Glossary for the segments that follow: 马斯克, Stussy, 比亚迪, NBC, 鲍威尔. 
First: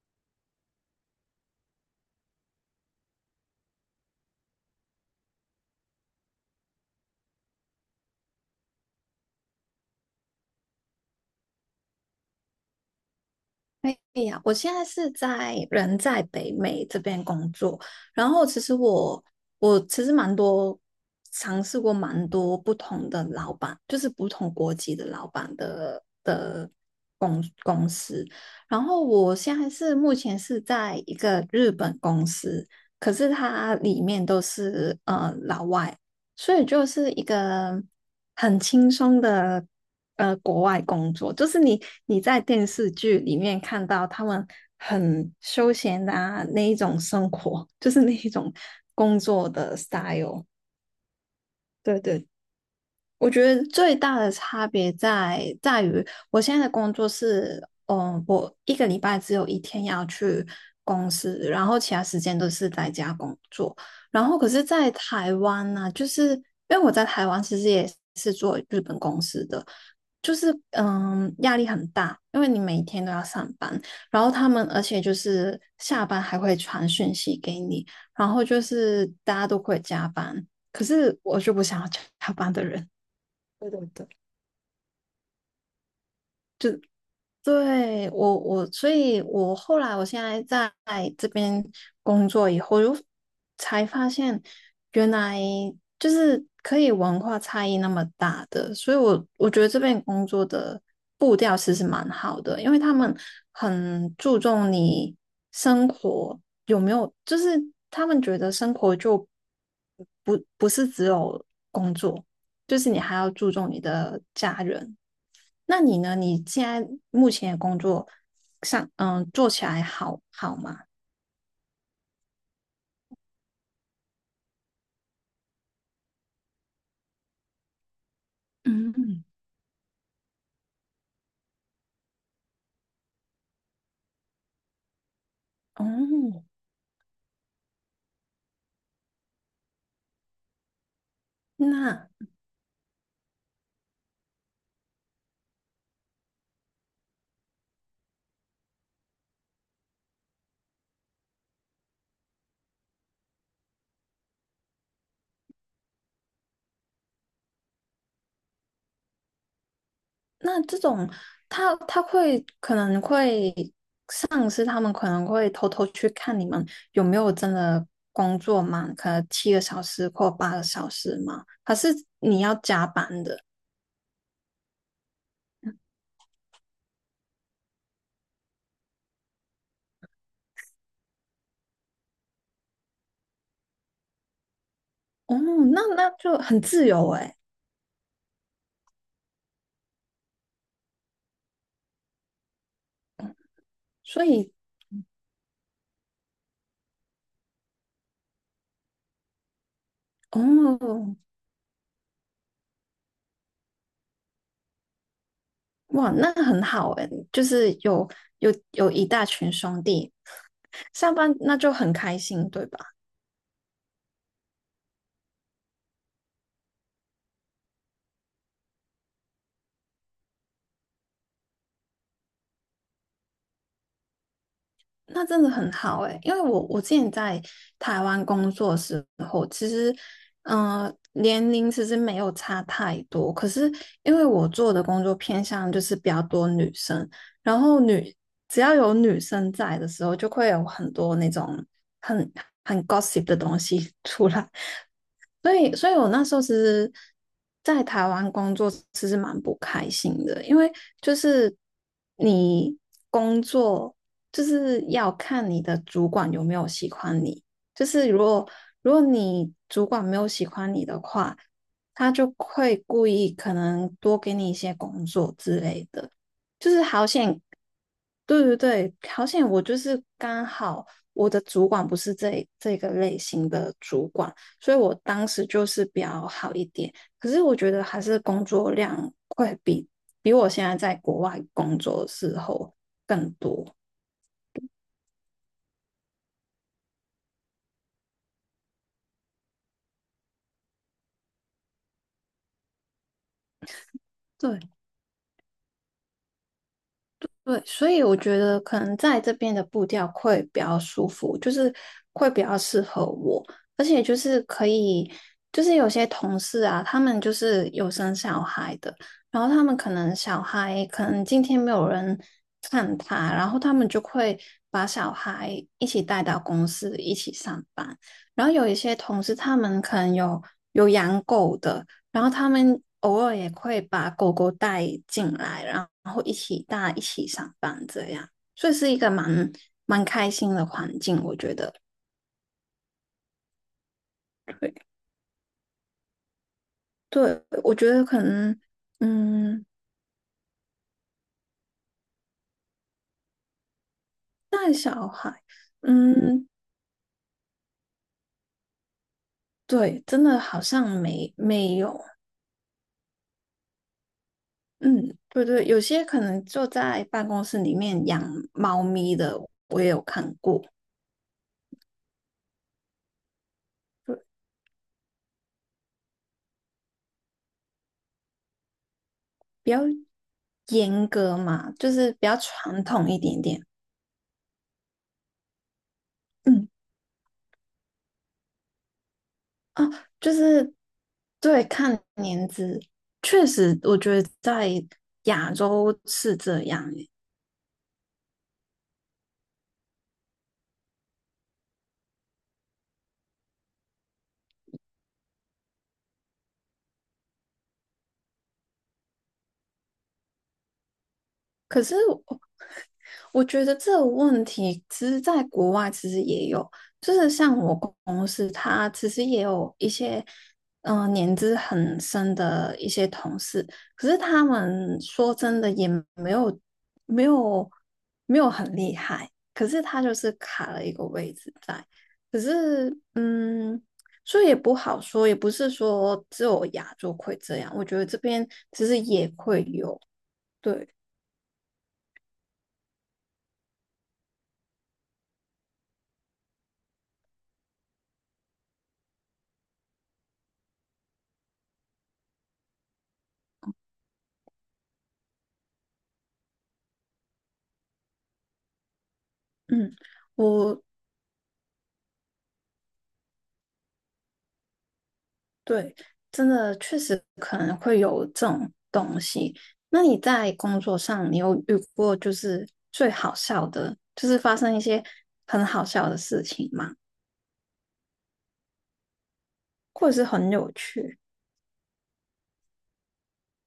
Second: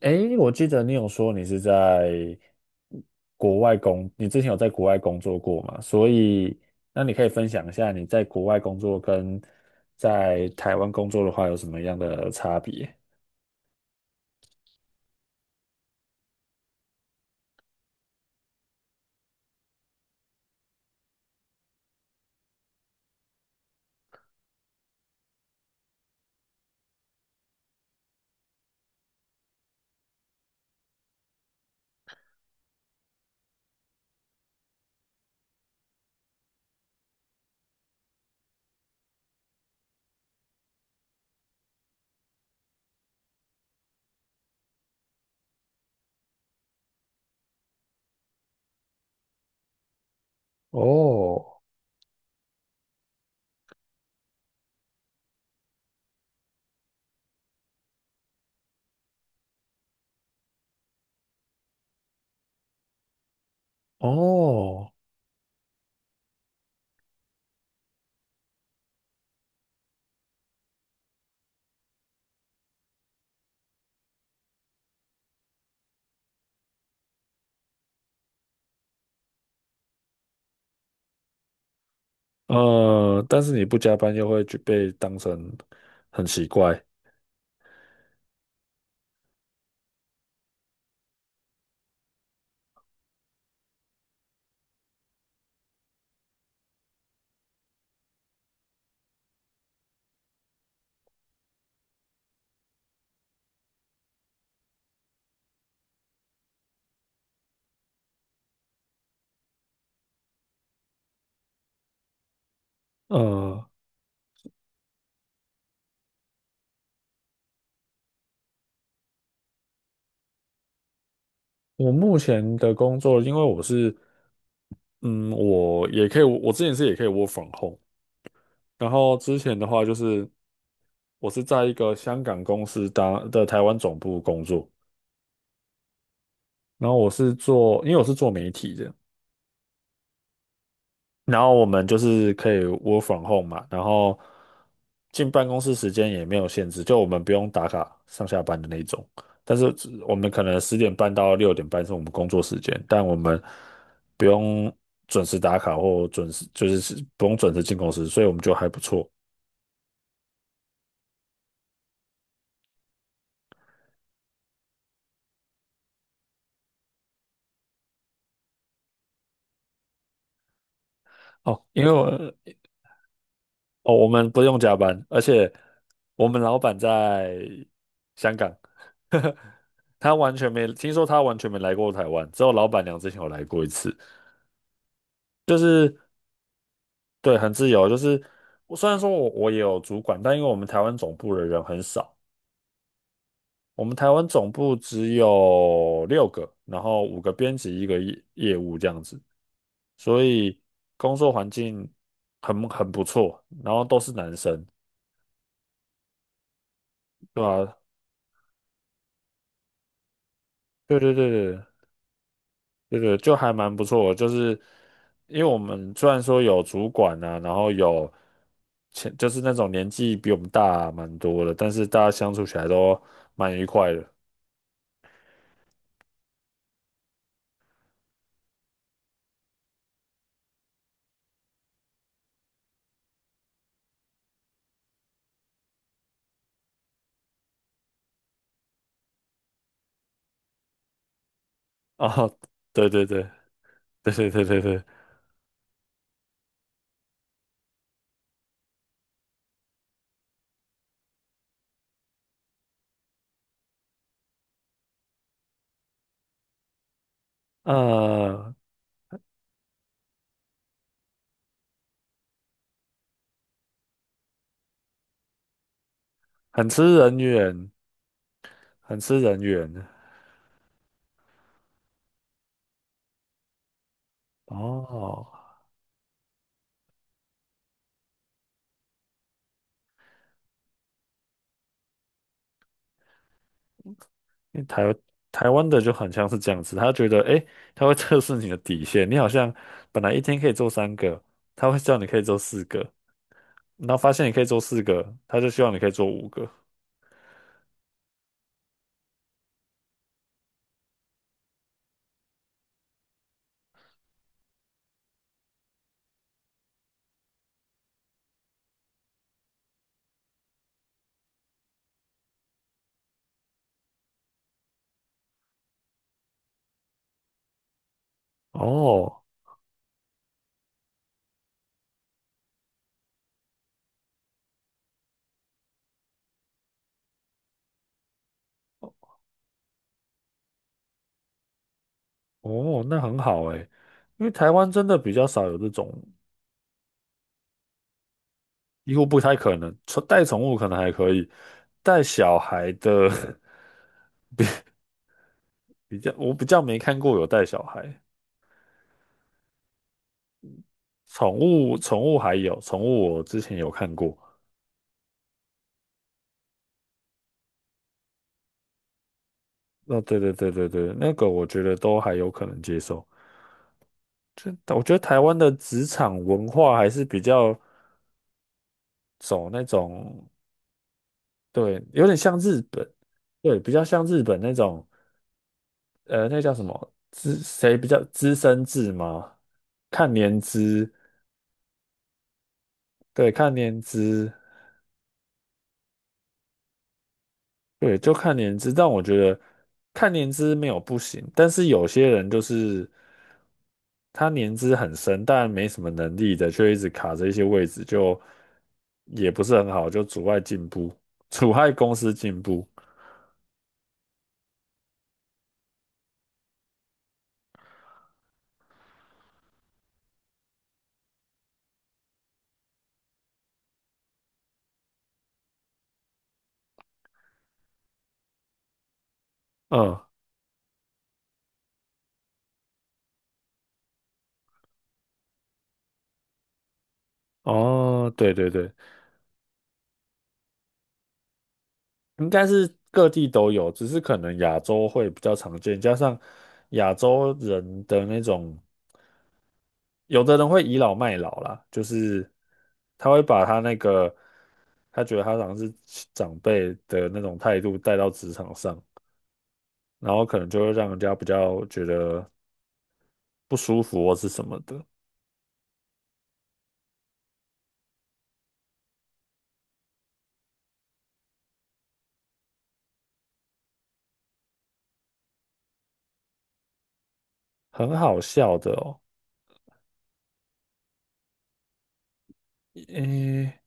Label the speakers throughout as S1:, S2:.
S1: 诶，我记得你有说你是在国外工，你之前有在国外工作过嘛？所以，那你可以分享一下你在国外工作跟在台湾工作的话有什么样的差别？
S2: 哎呀，我现在人在北美这边工作，然后其实我我其实蛮多尝试过蛮多不同的老板，就是不同国籍的老板的公司，然后我现在是目前是在一个日本公司，可是它里面都是老外，所以就是一个很轻松的国外工作，就是你在电视剧里面看到他们很休闲的啊那一种生活，就是那一种工作。
S1: 哦。
S2: 对对，我觉得最大的差别在于，我现在的工作是，我一个礼拜只有一天要去公司，然后其他时间都是在家工作。然后可是，在
S1: 哦。
S2: 台湾呢、就是因为我在台湾其实也是做日本公司的，就是压力很大，因为你每天都要上班，然后他们而且就是下班还会传讯息给你，然后就是大家都会加班，可是我就不想要加班的人。
S1: 但是你
S2: 对
S1: 不
S2: 对
S1: 加
S2: 对。
S1: 班又会觉被当成很奇
S2: 就
S1: 怪。
S2: 对，我，所以我后来我现在在这边工作以后，就才发现原来就是可以文化差异那么大的，所以我觉得这边工作的步调其实蛮好的，因为他们很注重你生活有没有，就是他们觉得生活就不是只有工作，就是你还要注
S1: 呃，
S2: 重你的家人。那你呢？你现在目前的工作上，做起来好吗？
S1: 我目前的工作，因为我是，嗯，我之前是也可以 work from home，然后
S2: 嗯。
S1: 之前的话就是我是在一个香港公司当的台湾总部工作，
S2: 哦，
S1: 然后我是做，因为我是做媒体的，然后我们就
S2: 那
S1: 是可以 work from home 嘛，然后进办公室时间也没有限制，就我们不用打卡上下班的那种。但是只我们可能10点半到6点半是我们工作时间，但我们不用准时打卡或准时，就是不用准时进公司，所以我们就还不错。
S2: 那这种，他他会可能会上司他们可能会偷偷去看你们有没有真的工作满，可能7个小时或8个小时嘛？
S1: 哦。
S2: 还
S1: 因
S2: 是
S1: 为我
S2: 你要加班的？
S1: 哦，我们不用加班，而且我们老板在香港。他完全没听说，他完全没来过台湾，只有老板娘之前有来过一次。
S2: 哦，那
S1: 是。
S2: 那就很自由诶，
S1: 对，很自由，就是我虽然说我也有主管，但因为我们台湾总部的人很少，我们台
S2: 所
S1: 湾总
S2: 以
S1: 部只有6个，然后五个编辑，一个业务这样子，所以工
S2: 哦，
S1: 作环境很不错，然后都是男生，
S2: 哇，那很好诶，
S1: 对
S2: 就是
S1: 吧？
S2: 有一大群兄弟
S1: 对对
S2: 上
S1: 对
S2: 班那
S1: 对。
S2: 就很开心，对吧？
S1: 对对，就还蛮不错的，就是因为我们虽然说有主管啊，然后有就是那种年纪比我们大蛮多的，但是大家相处起来都蛮愉快的。
S2: 那真的很好诶，欸因为我之前在台湾工作的时候，其实，年龄其实没有差太多，可是因为我做的工作偏向就是比较多女生，然后只要有女生在的时候，就会有很多那种 很
S1: 哦。
S2: 很
S1: 对对对
S2: gossip 的东西
S1: 对
S2: 出
S1: 对对
S2: 来，
S1: 对对。
S2: 所以我那时候其实，在台湾工作其实蛮不开心的，因为就是你工作就是要看你的主管有没有喜欢你，就是如果
S1: 呃，
S2: 如果你主管没有喜欢你的话，他就会故意可能多给你一些工作之类的，
S1: 很
S2: 就是
S1: 吃
S2: 好
S1: 人
S2: 险，
S1: 缘。
S2: 对对对，
S1: 很吃
S2: 好
S1: 人
S2: 险我
S1: 缘。
S2: 就是刚好我的主管不是这个类型的主管。所以我当
S1: 哦。
S2: 时就是比较好一点。可是我觉得还是工作量会比我现在在国外工作的时候更多。
S1: 因为台湾的就很像是这样子，他觉得诶，他会测试你的底线，你好像本来一天可以做3个，他会叫你可以做四个，然后发现你可以做
S2: 对，
S1: 四个，他就希望你可以做五个。
S2: 对，所以我觉得可能在这边的步调会比较舒服，就是会比较适合我，而且就是可以，就是有些同事啊，他们就是有生小孩的，然后他们可能小孩可能今天没有人看他，然后他们就会把小孩一起带到公司一起上班，然后有一些
S1: 哦
S2: 同事他们可能有养狗的。然后他们偶尔也会把狗狗带进来，然后一起大家一起上班这样，所以是一个蛮开心的环境，我觉得。
S1: 哦，那很好诶。因为台湾真的比较少有这种，
S2: 对，我觉得可能，
S1: 几乎不太可
S2: 嗯，
S1: 能。带宠物可能还可以，带小孩的
S2: 带小孩，
S1: 我比
S2: 嗯，
S1: 较没看过有带小孩。
S2: 对，真的好像
S1: 宠
S2: 没没
S1: 物宠
S2: 有，
S1: 物还有宠物，我之前有看过。
S2: 嗯，对对，有些可能就在办公室里面养猫咪的，我也
S1: 哦。
S2: 有
S1: 对对
S2: 看
S1: 对
S2: 过，
S1: 对对，那个我觉得都还有可能接受。
S2: 对，
S1: 就我觉得台湾的职场文化还是比较走那
S2: 比较
S1: 种。
S2: 严格嘛，
S1: 对，
S2: 就
S1: 有
S2: 是
S1: 点
S2: 比较
S1: 像日
S2: 传
S1: 本。
S2: 统一点
S1: 对，
S2: 点。
S1: 比较像日本那种。那叫什
S2: 嗯。
S1: 么比较资深制吗？
S2: 啊，
S1: 看
S2: 就
S1: 年
S2: 是
S1: 资。
S2: 对，看年资，
S1: 对，
S2: 确
S1: 看
S2: 实，
S1: 年
S2: 我觉得
S1: 资。
S2: 在亚洲是这样诶。
S1: 对，就看年资。但我觉得看年资没有不行，但是有些人就是他年资很深，但没什么能力的，却一直卡着一些位置，就也不是很好，就阻碍进步，阻碍
S2: 可
S1: 公
S2: 是
S1: 司进步。
S2: 我觉得这个问题其实在国外其实也有，就是像我公司，他其实也有一些年资很深的一些同事，可是他们说真的也没有没有没有很厉害，可是
S1: 嗯。
S2: 他就是卡了一个位置在，可是所以也不好说，也不是说只有亚洲会这样，我觉得
S1: 哦。
S2: 这
S1: 对
S2: 边
S1: 对对。
S2: 其实也会有，对，
S1: 应该是各地都有，只是可能亚洲会比较常见，加上亚洲人的那种，有的人会倚老卖老啦，就是他会把他那个他觉得他好像是长辈的那种态度带到职场上，
S2: 嗯。
S1: 然后可能就会
S2: 我
S1: 让人家比较觉得不舒服或是什么的。
S2: 对，真的确实可能会有这种东西。那你在工作上，你有遇过就是最好笑的，就是发生一些很好笑的事情吗？
S1: 很好笑的哦。
S2: 或者是很有趣？
S1: 诶，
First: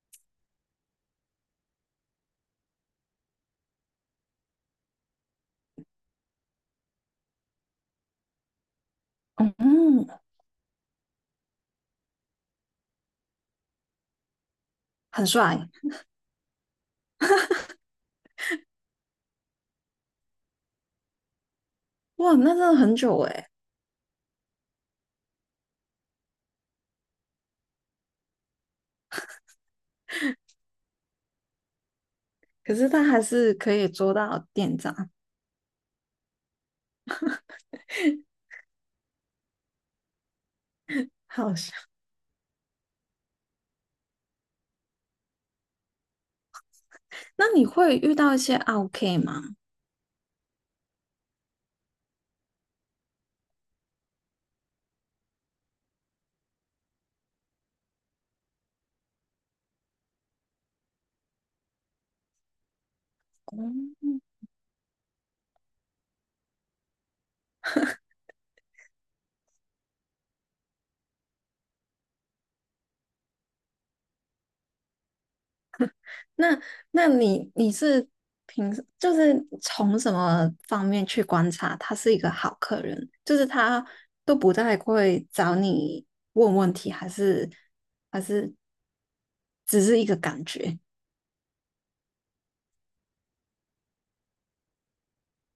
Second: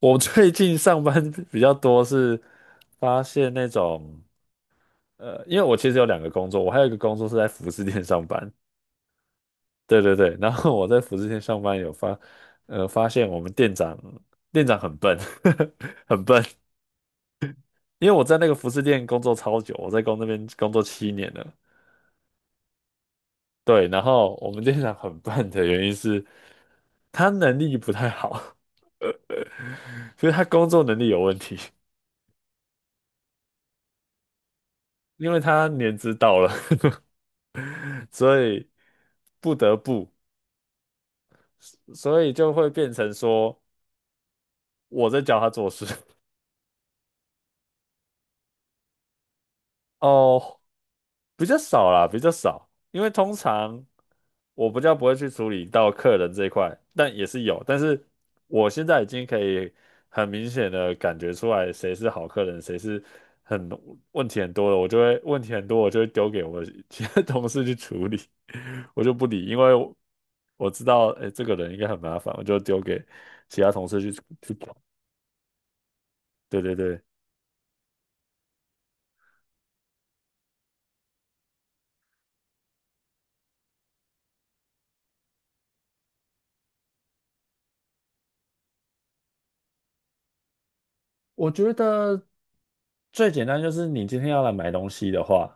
S1: 我最近上班比较多是发现那种。因为我其实有2个工作，我还有一个工作是在服饰店上班。对
S2: 嗯。
S1: 对对，然后我在服饰店上班发现我们店长很笨。
S2: 很帅。
S1: 很笨。因为我在那个服饰店工作超久，我在那边工作7年了。
S2: 哇，那真的很久诶。
S1: 对，然后我们店长很笨的原因是，他能力不太好。呃，所以他工作能力有问题，
S2: 可是他还是可以捉到店长，
S1: 因为他年资到了，所以不得不，
S2: 好笑。
S1: 所以就会变成说我在教他做事。
S2: 那你会遇到一些 OK 吗？
S1: 哦。比较少啦，比较少，因为通常我比较不会去处理到客人这一块，但也是有，但是我现在已经可以很明显的感觉出来谁是好客人，谁是很
S2: 哦，
S1: 问题很多的，我就会问题很多，我就会丢给我其他同事去处理。我就不理，因为我知道，哎，这个人应该很麻烦，我就丢给其他同事去搞。
S2: 那
S1: 对对对，
S2: 那你是凭时就是从什么方面去观察他是一个好客人？就是他都不太会找你问问题，还是只是一个感觉
S1: 我觉得最简单就是你今天要来买东西的话，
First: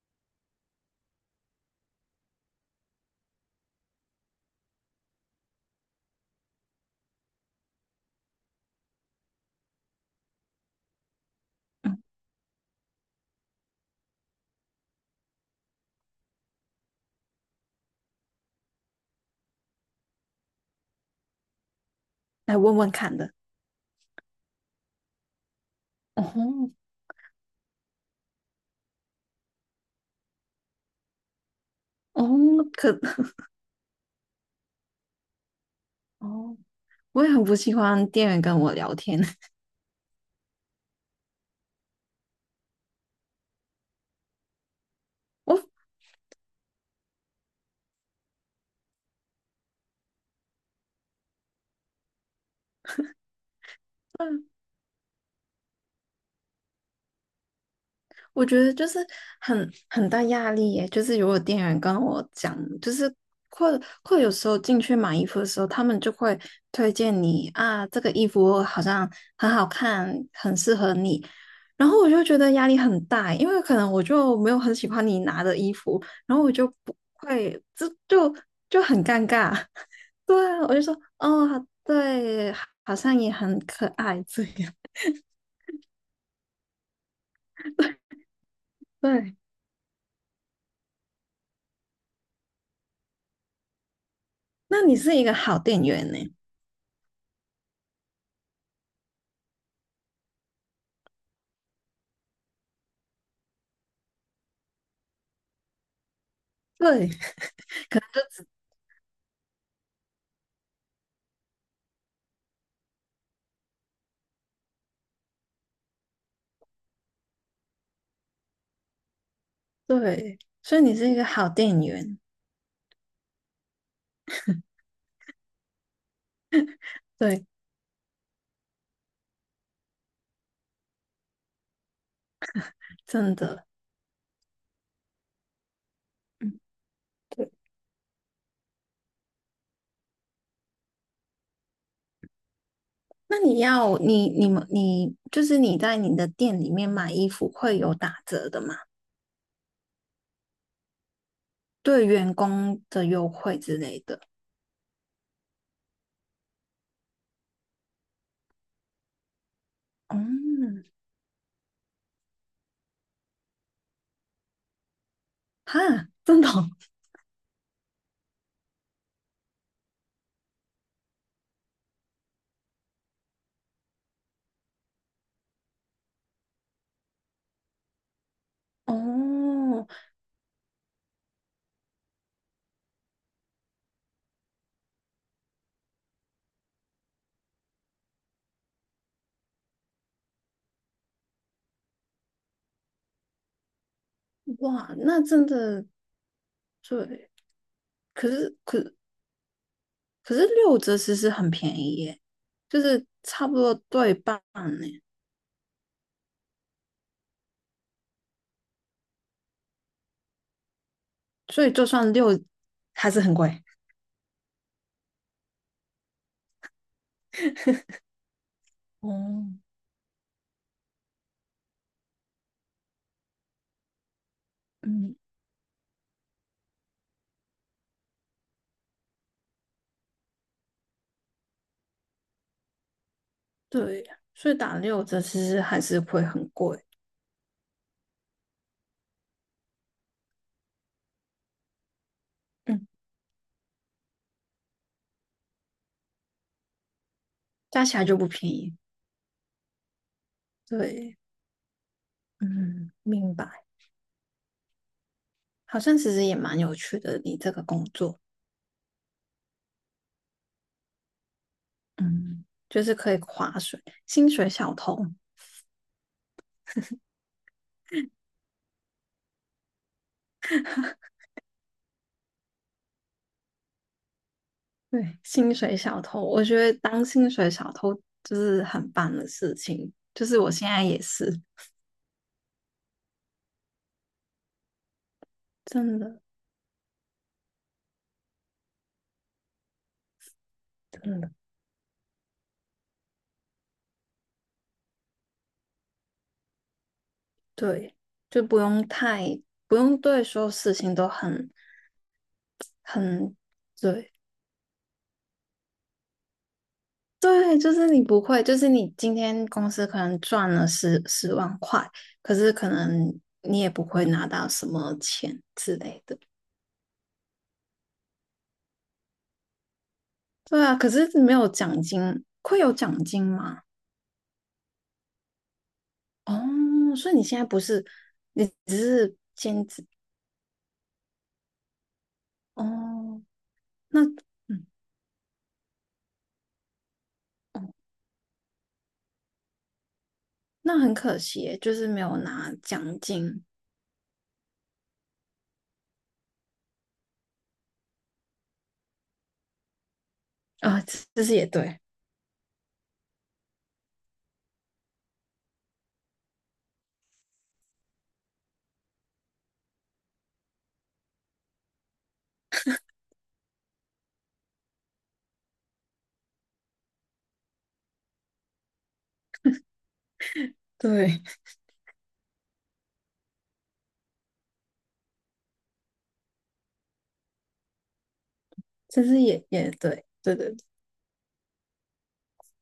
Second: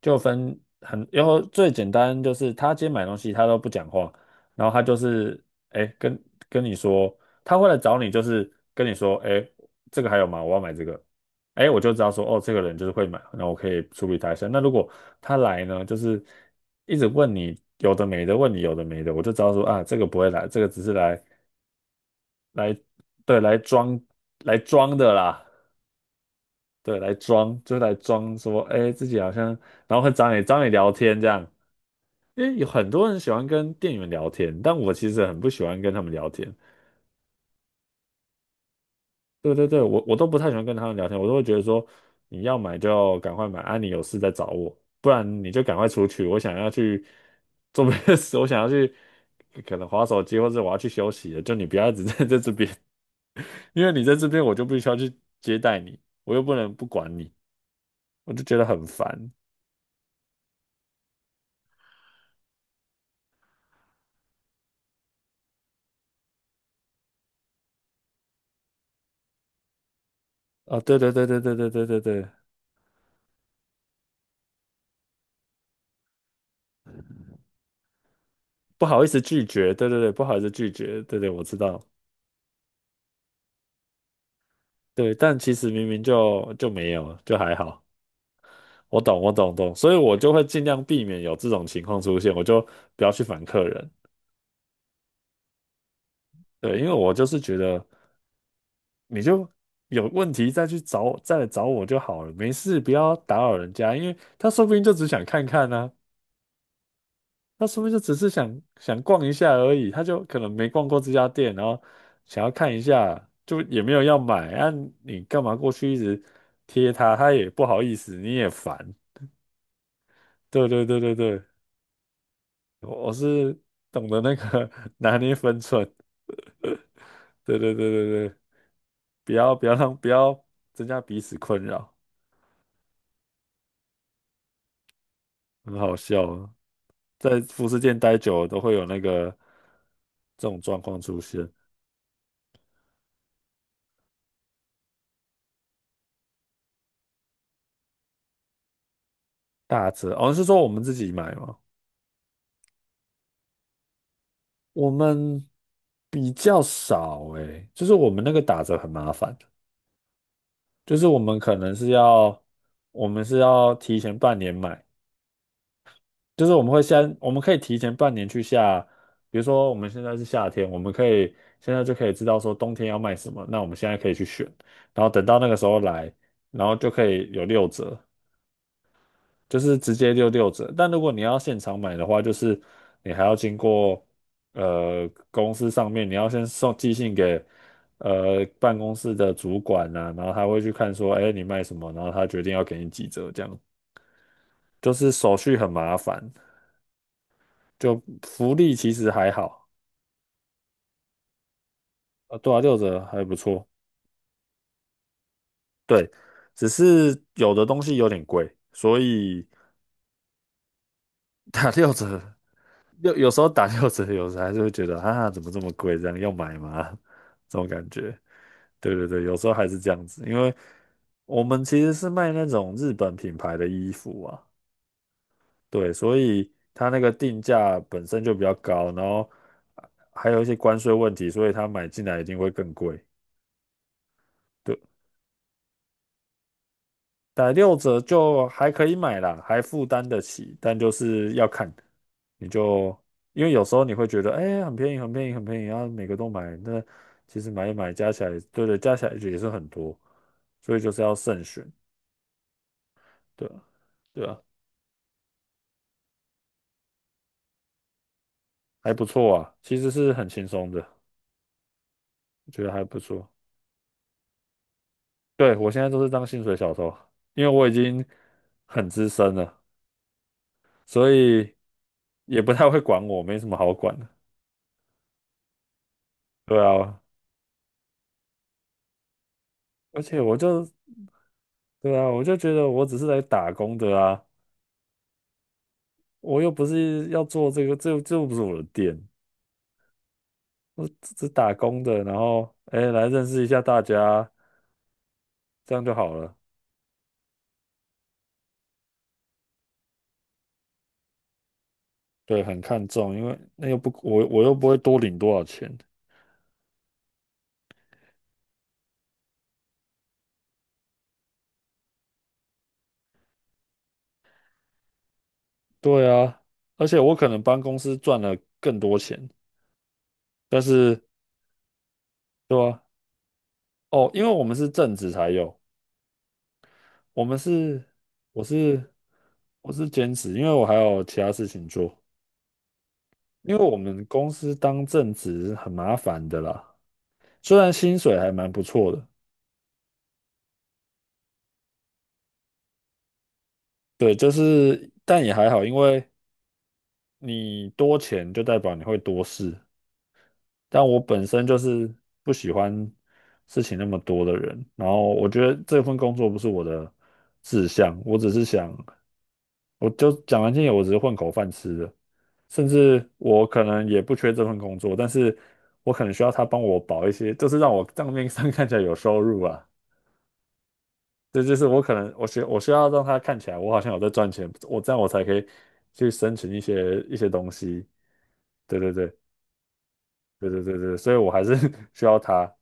S1: 就分很，然后最简单就是他今天买东西他都不讲话，然后他就是哎跟你说，他会来找你就是跟你说哎这个还有吗？我要买这个，哎我就知道说哦这个人就是会买，那我可以处理他一下。那如果他来呢，就是一直问你有的没的，问你有的没的，我就知道说啊这个不会来，这个只是来
S2: 来
S1: 来
S2: 问问看的？
S1: 对，来装的啦。
S2: 哦
S1: 对，来装，就是来装说，哎，自己好像，然后会找你聊天这样，
S2: 哦，
S1: 因为有很
S2: 可
S1: 多人喜 欢跟店员聊天，但我其实很不喜欢跟他们聊天。
S2: 哦，我也很不喜欢店员跟我聊天。
S1: 对对对，我都不太喜欢跟他们聊天，我都会觉得说，你要买就要赶快买，啊，你有事再找我，不 然你就
S2: 我
S1: 赶快出去，我想要去做别的事，我想要去可能划手机，或者我要去休息了，就你不要一直 在这边。因为你在这边我就必须要去接待你，我又不能不管你，我就
S2: 我
S1: 觉
S2: 觉
S1: 得
S2: 得
S1: 很
S2: 就是
S1: 烦。
S2: 很大压力耶，就是如果店员跟我讲，就是会会有时候进去买衣服的时候，他们就会推荐你啊，这个衣服好像很好看，很适
S1: 啊，
S2: 合
S1: 对对
S2: 你，
S1: 对对对对对
S2: 然后
S1: 对
S2: 我就
S1: 对。
S2: 觉得压力很大，因为可能我就没有很喜欢你拿的衣服，然后我就不会，这就
S1: 不好
S2: 很
S1: 意思
S2: 尴
S1: 拒
S2: 尬。
S1: 绝，对对对。不好意
S2: 对
S1: 思
S2: 啊，
S1: 拒
S2: 我就说
S1: 绝，对对，我
S2: 哦，
S1: 知
S2: 好
S1: 道。
S2: 对，好像也很可爱这样。
S1: 对，但其实明明就没有，就还好。我 懂我
S2: 对，
S1: 懂懂，所以我就会尽量避免有这种情况出现，我就不要去烦客人。
S2: 那你是一个好店员呢。
S1: 对，因为我就是觉得你就有问题再来找我就好了，没事，不要打扰人家，因为他说不定就只想看看呢、
S2: 对。
S1: 那说明就只是想想逛一下而已，他就可能没逛过这家店，然后想要看一下，就也没有要买啊，你干嘛过去一直贴他，他也不好意思，你也烦。
S2: 对，
S1: 对
S2: 所以
S1: 对
S2: 你
S1: 对
S2: 是
S1: 对
S2: 一个
S1: 对，
S2: 好店员，
S1: 我是懂得那个 拿捏分寸。
S2: 对，
S1: 对对对对对，不要增加彼此困扰。
S2: 真的。
S1: 很好笑啊，
S2: 嗯，
S1: 在
S2: 对，
S1: 服饰店待久了都会有那个这种状况出现。
S2: 那你就是你在你的店里面买衣服会有打折的吗？
S1: 打折哦，是说我们自己买吗？
S2: 对员工的优惠之类的。
S1: 我们比较少诶，就是我们那个打折很麻烦，
S2: 嗯，
S1: 就是我们是要提前半年买，
S2: 哈，真
S1: 就
S2: 的
S1: 是
S2: 哦，
S1: 我们可以提前半年去下，比如说我们现在是夏天，我们可以现在就可以知道说冬天要卖什么，那我们现在可以去选，然后等到那个时候来，然后就可以有六折，就是
S2: 哦
S1: 直接六折。但如果你要现场买的话，就是你还要经过公司上面，你要先寄信给办公室的主管呐、然后他会去看说，哎，你卖什么，然后他决定要给你几折，这样就
S2: 哇，
S1: 是
S2: 那
S1: 手
S2: 真
S1: 续很
S2: 的
S1: 麻烦。
S2: 对。
S1: 就
S2: 可
S1: 福
S2: 是
S1: 利
S2: 可
S1: 其实还好。
S2: 可是六折其实很便宜耶，
S1: 对啊，六
S2: 就
S1: 折
S2: 是
S1: 还不
S2: 差不
S1: 错。
S2: 多对半呢，
S1: 对，只是有的东西有点贵，所以
S2: 所
S1: 打
S2: 以就
S1: 六
S2: 算
S1: 折
S2: 还
S1: 有
S2: 是
S1: 有
S2: 很
S1: 时候
S2: 贵。
S1: 打六折，有时候还是会觉得啊，怎么这么贵？这样要买吗？这种感觉。对，有时
S2: 哦，
S1: 候还是这样子，因为我们其实是卖那种日本品牌的衣服啊。
S2: 嗯
S1: 对，所以它那个定价本身就比较高，然后还有一些关税问题，所以它买进来一定会更贵。
S2: 对，所以打
S1: 对，
S2: 六折其实还是会很贵，
S1: 打六折就还可以买啦，还负担得起，但就是要看，你
S2: 嗯，
S1: 就因为有时候你会觉得，哎、很便宜，很便宜，很便宜，然后每个都买，那其实买一
S2: 加
S1: 买
S2: 起来
S1: 加
S2: 就
S1: 起
S2: 不
S1: 来，
S2: 便
S1: 对
S2: 宜。
S1: 对，加起来也是很多，所以就是要
S2: 对，
S1: 慎选。
S2: 嗯，明
S1: 对啊，
S2: 白。
S1: 对啊，
S2: 好像其实也蛮有趣的，你这个工作，
S1: 还不错啊，其实是很轻松的，
S2: 嗯，
S1: 我觉得还
S2: 就是
S1: 不
S2: 可以
S1: 错。
S2: 划水，薪水小偷。
S1: 对，我现在都是当薪水小偷，因为我已经很资深了，所以也不太会管我，没什么好管的。
S2: 对，薪水小偷，我觉
S1: 对
S2: 得
S1: 啊，
S2: 当薪水小偷就是很棒的事情，
S1: 而且
S2: 就
S1: 我
S2: 是我
S1: 就
S2: 现在也是，
S1: 对啊，我就觉得我只是来打工的啊，
S2: 真的，
S1: 我又不是要做这个，这又不是我的店，我只
S2: 真
S1: 是
S2: 的，
S1: 打工的，然后哎来认识一下大家，这样就好了。
S2: 对，就不用太，不用对所有事情都很，
S1: 对，很看重，因为
S2: 很，
S1: 那又不
S2: 对，
S1: 我又不会多领多少钱。
S2: 对，就是你不会，就是你今天公司可能赚了十万块，可是可能你也不会拿到什么钱之类
S1: 对
S2: 的。
S1: 啊，而且我可能帮公司赚了更多钱，但
S2: 对啊，可
S1: 是
S2: 是没有奖金，
S1: 对
S2: 会有
S1: 啊。
S2: 奖金吗？
S1: 哦，因为我们是正职才有，
S2: 哦，所以你
S1: 我们
S2: 现在不
S1: 是
S2: 是，
S1: 我
S2: 你只
S1: 是
S2: 是兼
S1: 我
S2: 职
S1: 是兼职，因为我还有其他事情做。
S2: 哦。
S1: 因为我
S2: 那
S1: 们公司
S2: 嗯，
S1: 当正职很麻烦的啦，虽
S2: 哦，
S1: 然薪水还蛮不错的。
S2: 那很可惜耶就是没有拿奖金
S1: 对，就是但也还好，因为你多钱就代表你会多事，
S2: 啊。
S1: 但
S2: 这
S1: 我
S2: 这
S1: 本
S2: 是也
S1: 身就
S2: 对，
S1: 是不喜欢事情那么多的人，然后我觉得这份工作不是我的志向。我只是想，我就讲完听点，我只是混口饭吃的，甚至我可能也不缺这份工作，但是我可能需要他帮我保一些，就是让我账面上 看起来有收入啊。
S2: 对，
S1: 这就是我可能我需要让他看起来我好像有在赚钱，我这样我才可以去申请一些东西。对对
S2: 这
S1: 对
S2: 是也对，对
S1: 对
S2: 对
S1: 对对对，所以我还是 需要他，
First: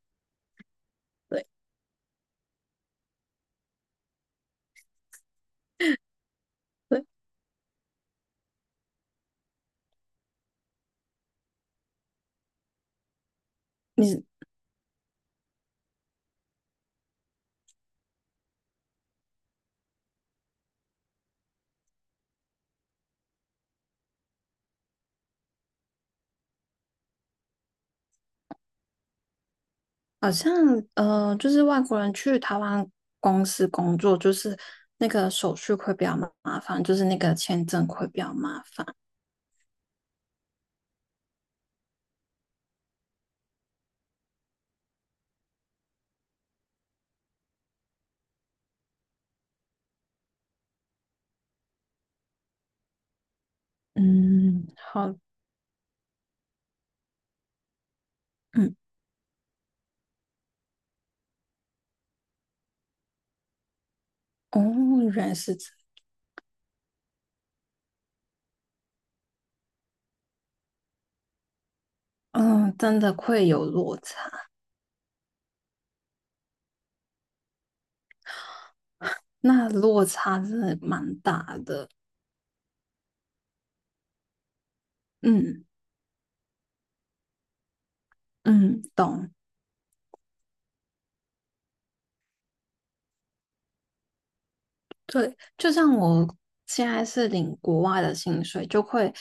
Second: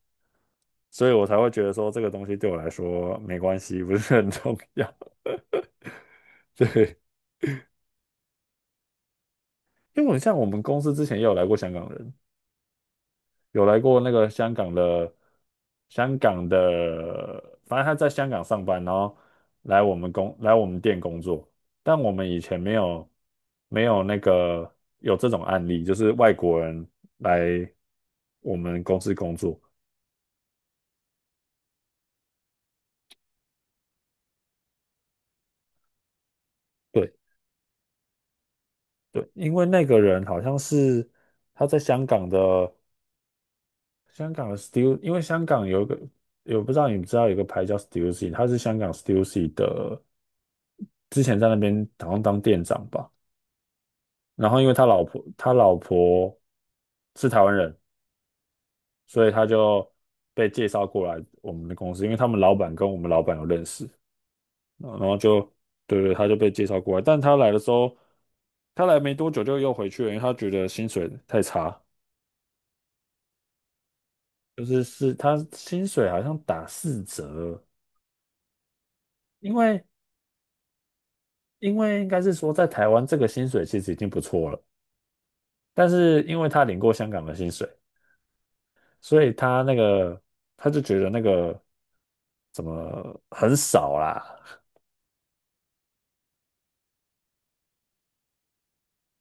S1: 所以我才会觉
S2: 对
S1: 得说这个东西对我来说没关系，不是很重要。对，
S2: 对。
S1: 因为我像我们公司之前也有来过香港人，有来过那
S2: 你。
S1: 个香港的，香港的，反正他在香港上班，然后来我们店工作，但我们以前没有没有那个有这种案例，就是外国人来我们公司工作。
S2: 好像就是外国人去台湾公司工作，就是那个手续会比较麻烦，就是
S1: 对
S2: 那个签证会比较麻烦。
S1: 对，因为那个人好像是他在香港的香港的 Stu，因为香港有一个，我不知道你知道有个牌叫 Stussy，他是香港 Stussy 的，之前在那边好像当店长吧。然后
S2: 嗯，
S1: 因为他老
S2: 好，
S1: 婆他老婆是台湾人，
S2: 嗯，
S1: 所以他就被介绍过来我们的公司，因为他们老板跟我们老板有认识，
S2: 哦，
S1: 然后
S2: 原来
S1: 就
S2: 是这，
S1: 对对，他就被介绍过来。但他来的时候，他来没多久就又回去了，因为他觉得薪水太差，
S2: 嗯，真的会有落差，
S1: 就是他薪水好像打四折，因
S2: 那
S1: 为
S2: 落差真的蛮大
S1: 因
S2: 的。
S1: 为应该是说在台湾这个薪水其实已经不错了，
S2: 嗯
S1: 但是因为他领过香港的薪水，
S2: 嗯，
S1: 所
S2: 懂。
S1: 以他那个他就觉得那个很少啦。
S2: 对，就像我现在是领国外的薪水，就会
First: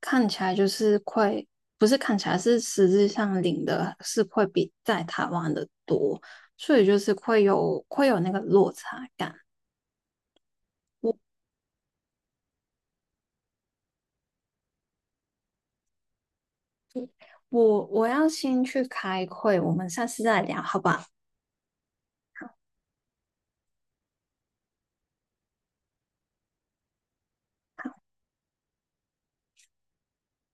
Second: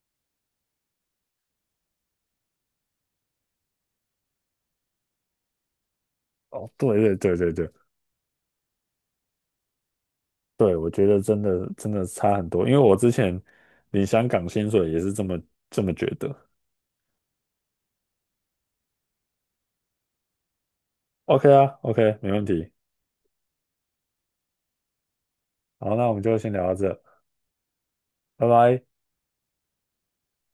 S2: 看起来就是会，不是看起来是实质上领的是会比在台湾的多，
S1: 哦，
S2: 所以就
S1: 对
S2: 是
S1: 对对
S2: 会
S1: 对对
S2: 有会有那个落差感。
S1: 对，我觉得
S2: 我
S1: 真的差很多，因为我之前领香港薪水也是这么觉得。
S2: 我要先去开会，我们下次再聊，好吧？
S1: OK 啊，OK，没问题。好，那我们就先聊到这，拜拜。